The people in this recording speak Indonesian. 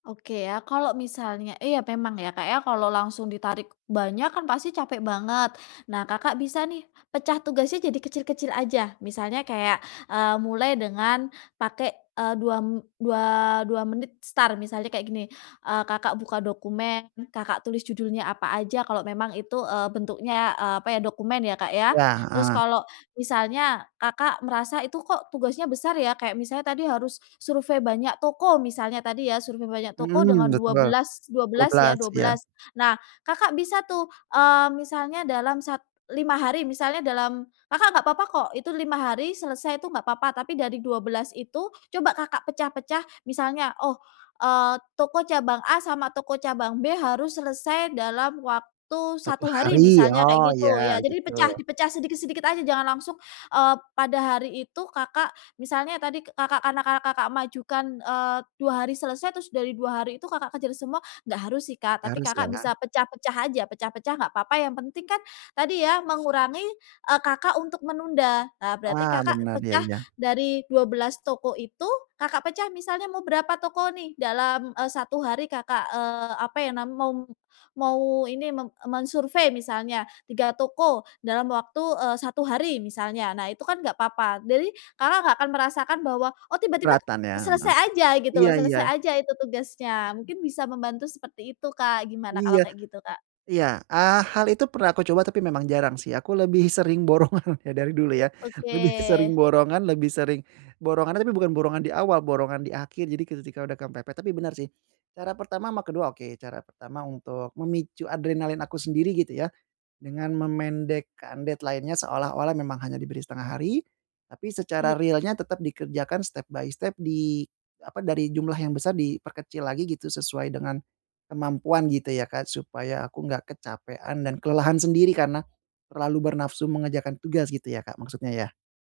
Oke ya, kalau misalnya iya memang ya Kak ya kalau langsung ditarik banyak kan pasti capek banget. Nahm Kakak bisa nih pecah tugasnya jadi kecil-kecil aja, misalnya kayak, eee, mulai dengan pake, eee, 2 m dua dua menit start, misalnya kayak gini, eee, Kakak buka dokumen, Kakak tulis judulnya apa aja kalau memang itu, eee, bentuknya, eee, apa ya, dokumen ya Kak ya. Ya, Terus heeh. kalau misalnya Kakak merasa itu kok tugasnya besar ya kayak misalnya tadi harus survei banyak toko misalnya tadi ya, survei banyak toko dengan Mhm, dua betul. belas dua Dua belas ya, belas, dua iya. belas, nah Kakak bisa tuh, eee, misalnya dalam sat 5 hari misalnya dalam Kakak gak papa kok itu 5 hari selesai itu gak papa, tapi dari 12 itu coba Kakak pecah-pecah misalnya, oh, eee, toko cabang A sama toko cabang B harus selesai dalam waktu 1 1 hari hari, misalnya kayak oh gitu, ya ya jadi gitu. dipecah dipecah sedikit-sedikit aja jangan langsung, eee, pada hari itu Kakak, misalnya tadi Kakak karena Kakak mengajukan, eee, 2 hari selesai, terus dari 2 hari itu Kakak kejer semua, gak harus sih Kak tapi Harus Kakak ya? bisa pecah-pecah aja, pecah-pecah gak papa yang penting kan tadi ya mengurangi, eee, Kakak untuk menunda nah berarti Ah Kakak bener, iya pecah iya. dari 12 toko itu, Kakak pecah misalnya mau berapa toko nih dalam, eee, 1 hari Kakak, eee, apa ya nam mau mau ini, me mensurvei misalnya 3 toko dalam waktu, eee, 1 hari misalnya, nah itu kan enggak apa-apa. Jadi Kakak nggak akan merasakan bahwa, oh tiba-tiba Keberatan ya heeh. selesai aja gitu loh, Iya iya. selesai aja itu tugasnya mungkin bisa membantu seperti itu Kak, gimana kalau Iya. kayak gitu, Kak? Iya, eee, hal itu pernah aku coba tapi memang jarang sih, aku lebih sering borongan dari dulu ya, lebih Oke. sering borongan, lebih sering borongan tapi bukan borongan di awal, borongan di akhir jadi ketika udah kepepet, tapi benar sih cara pertama sama ke-2 oke, cara pertama untuk memicu adrenalin aku sendiri gitu ya dengan memendekkan deadline-nya seolah-olah memang hanya diberi 1/2 hari tapi secara Iya. realnya tetap dikerjakan step-by-step di apa, dari jumlah yang besar diperkecil lagi gitu sesuai dengan kemampuan gitu ya Kak? Supaya aku nggak kecapean dan kelelahan sendiri karena terlalu bernafsu mengerjakan tugas gitu ya Kak maksudnya ya?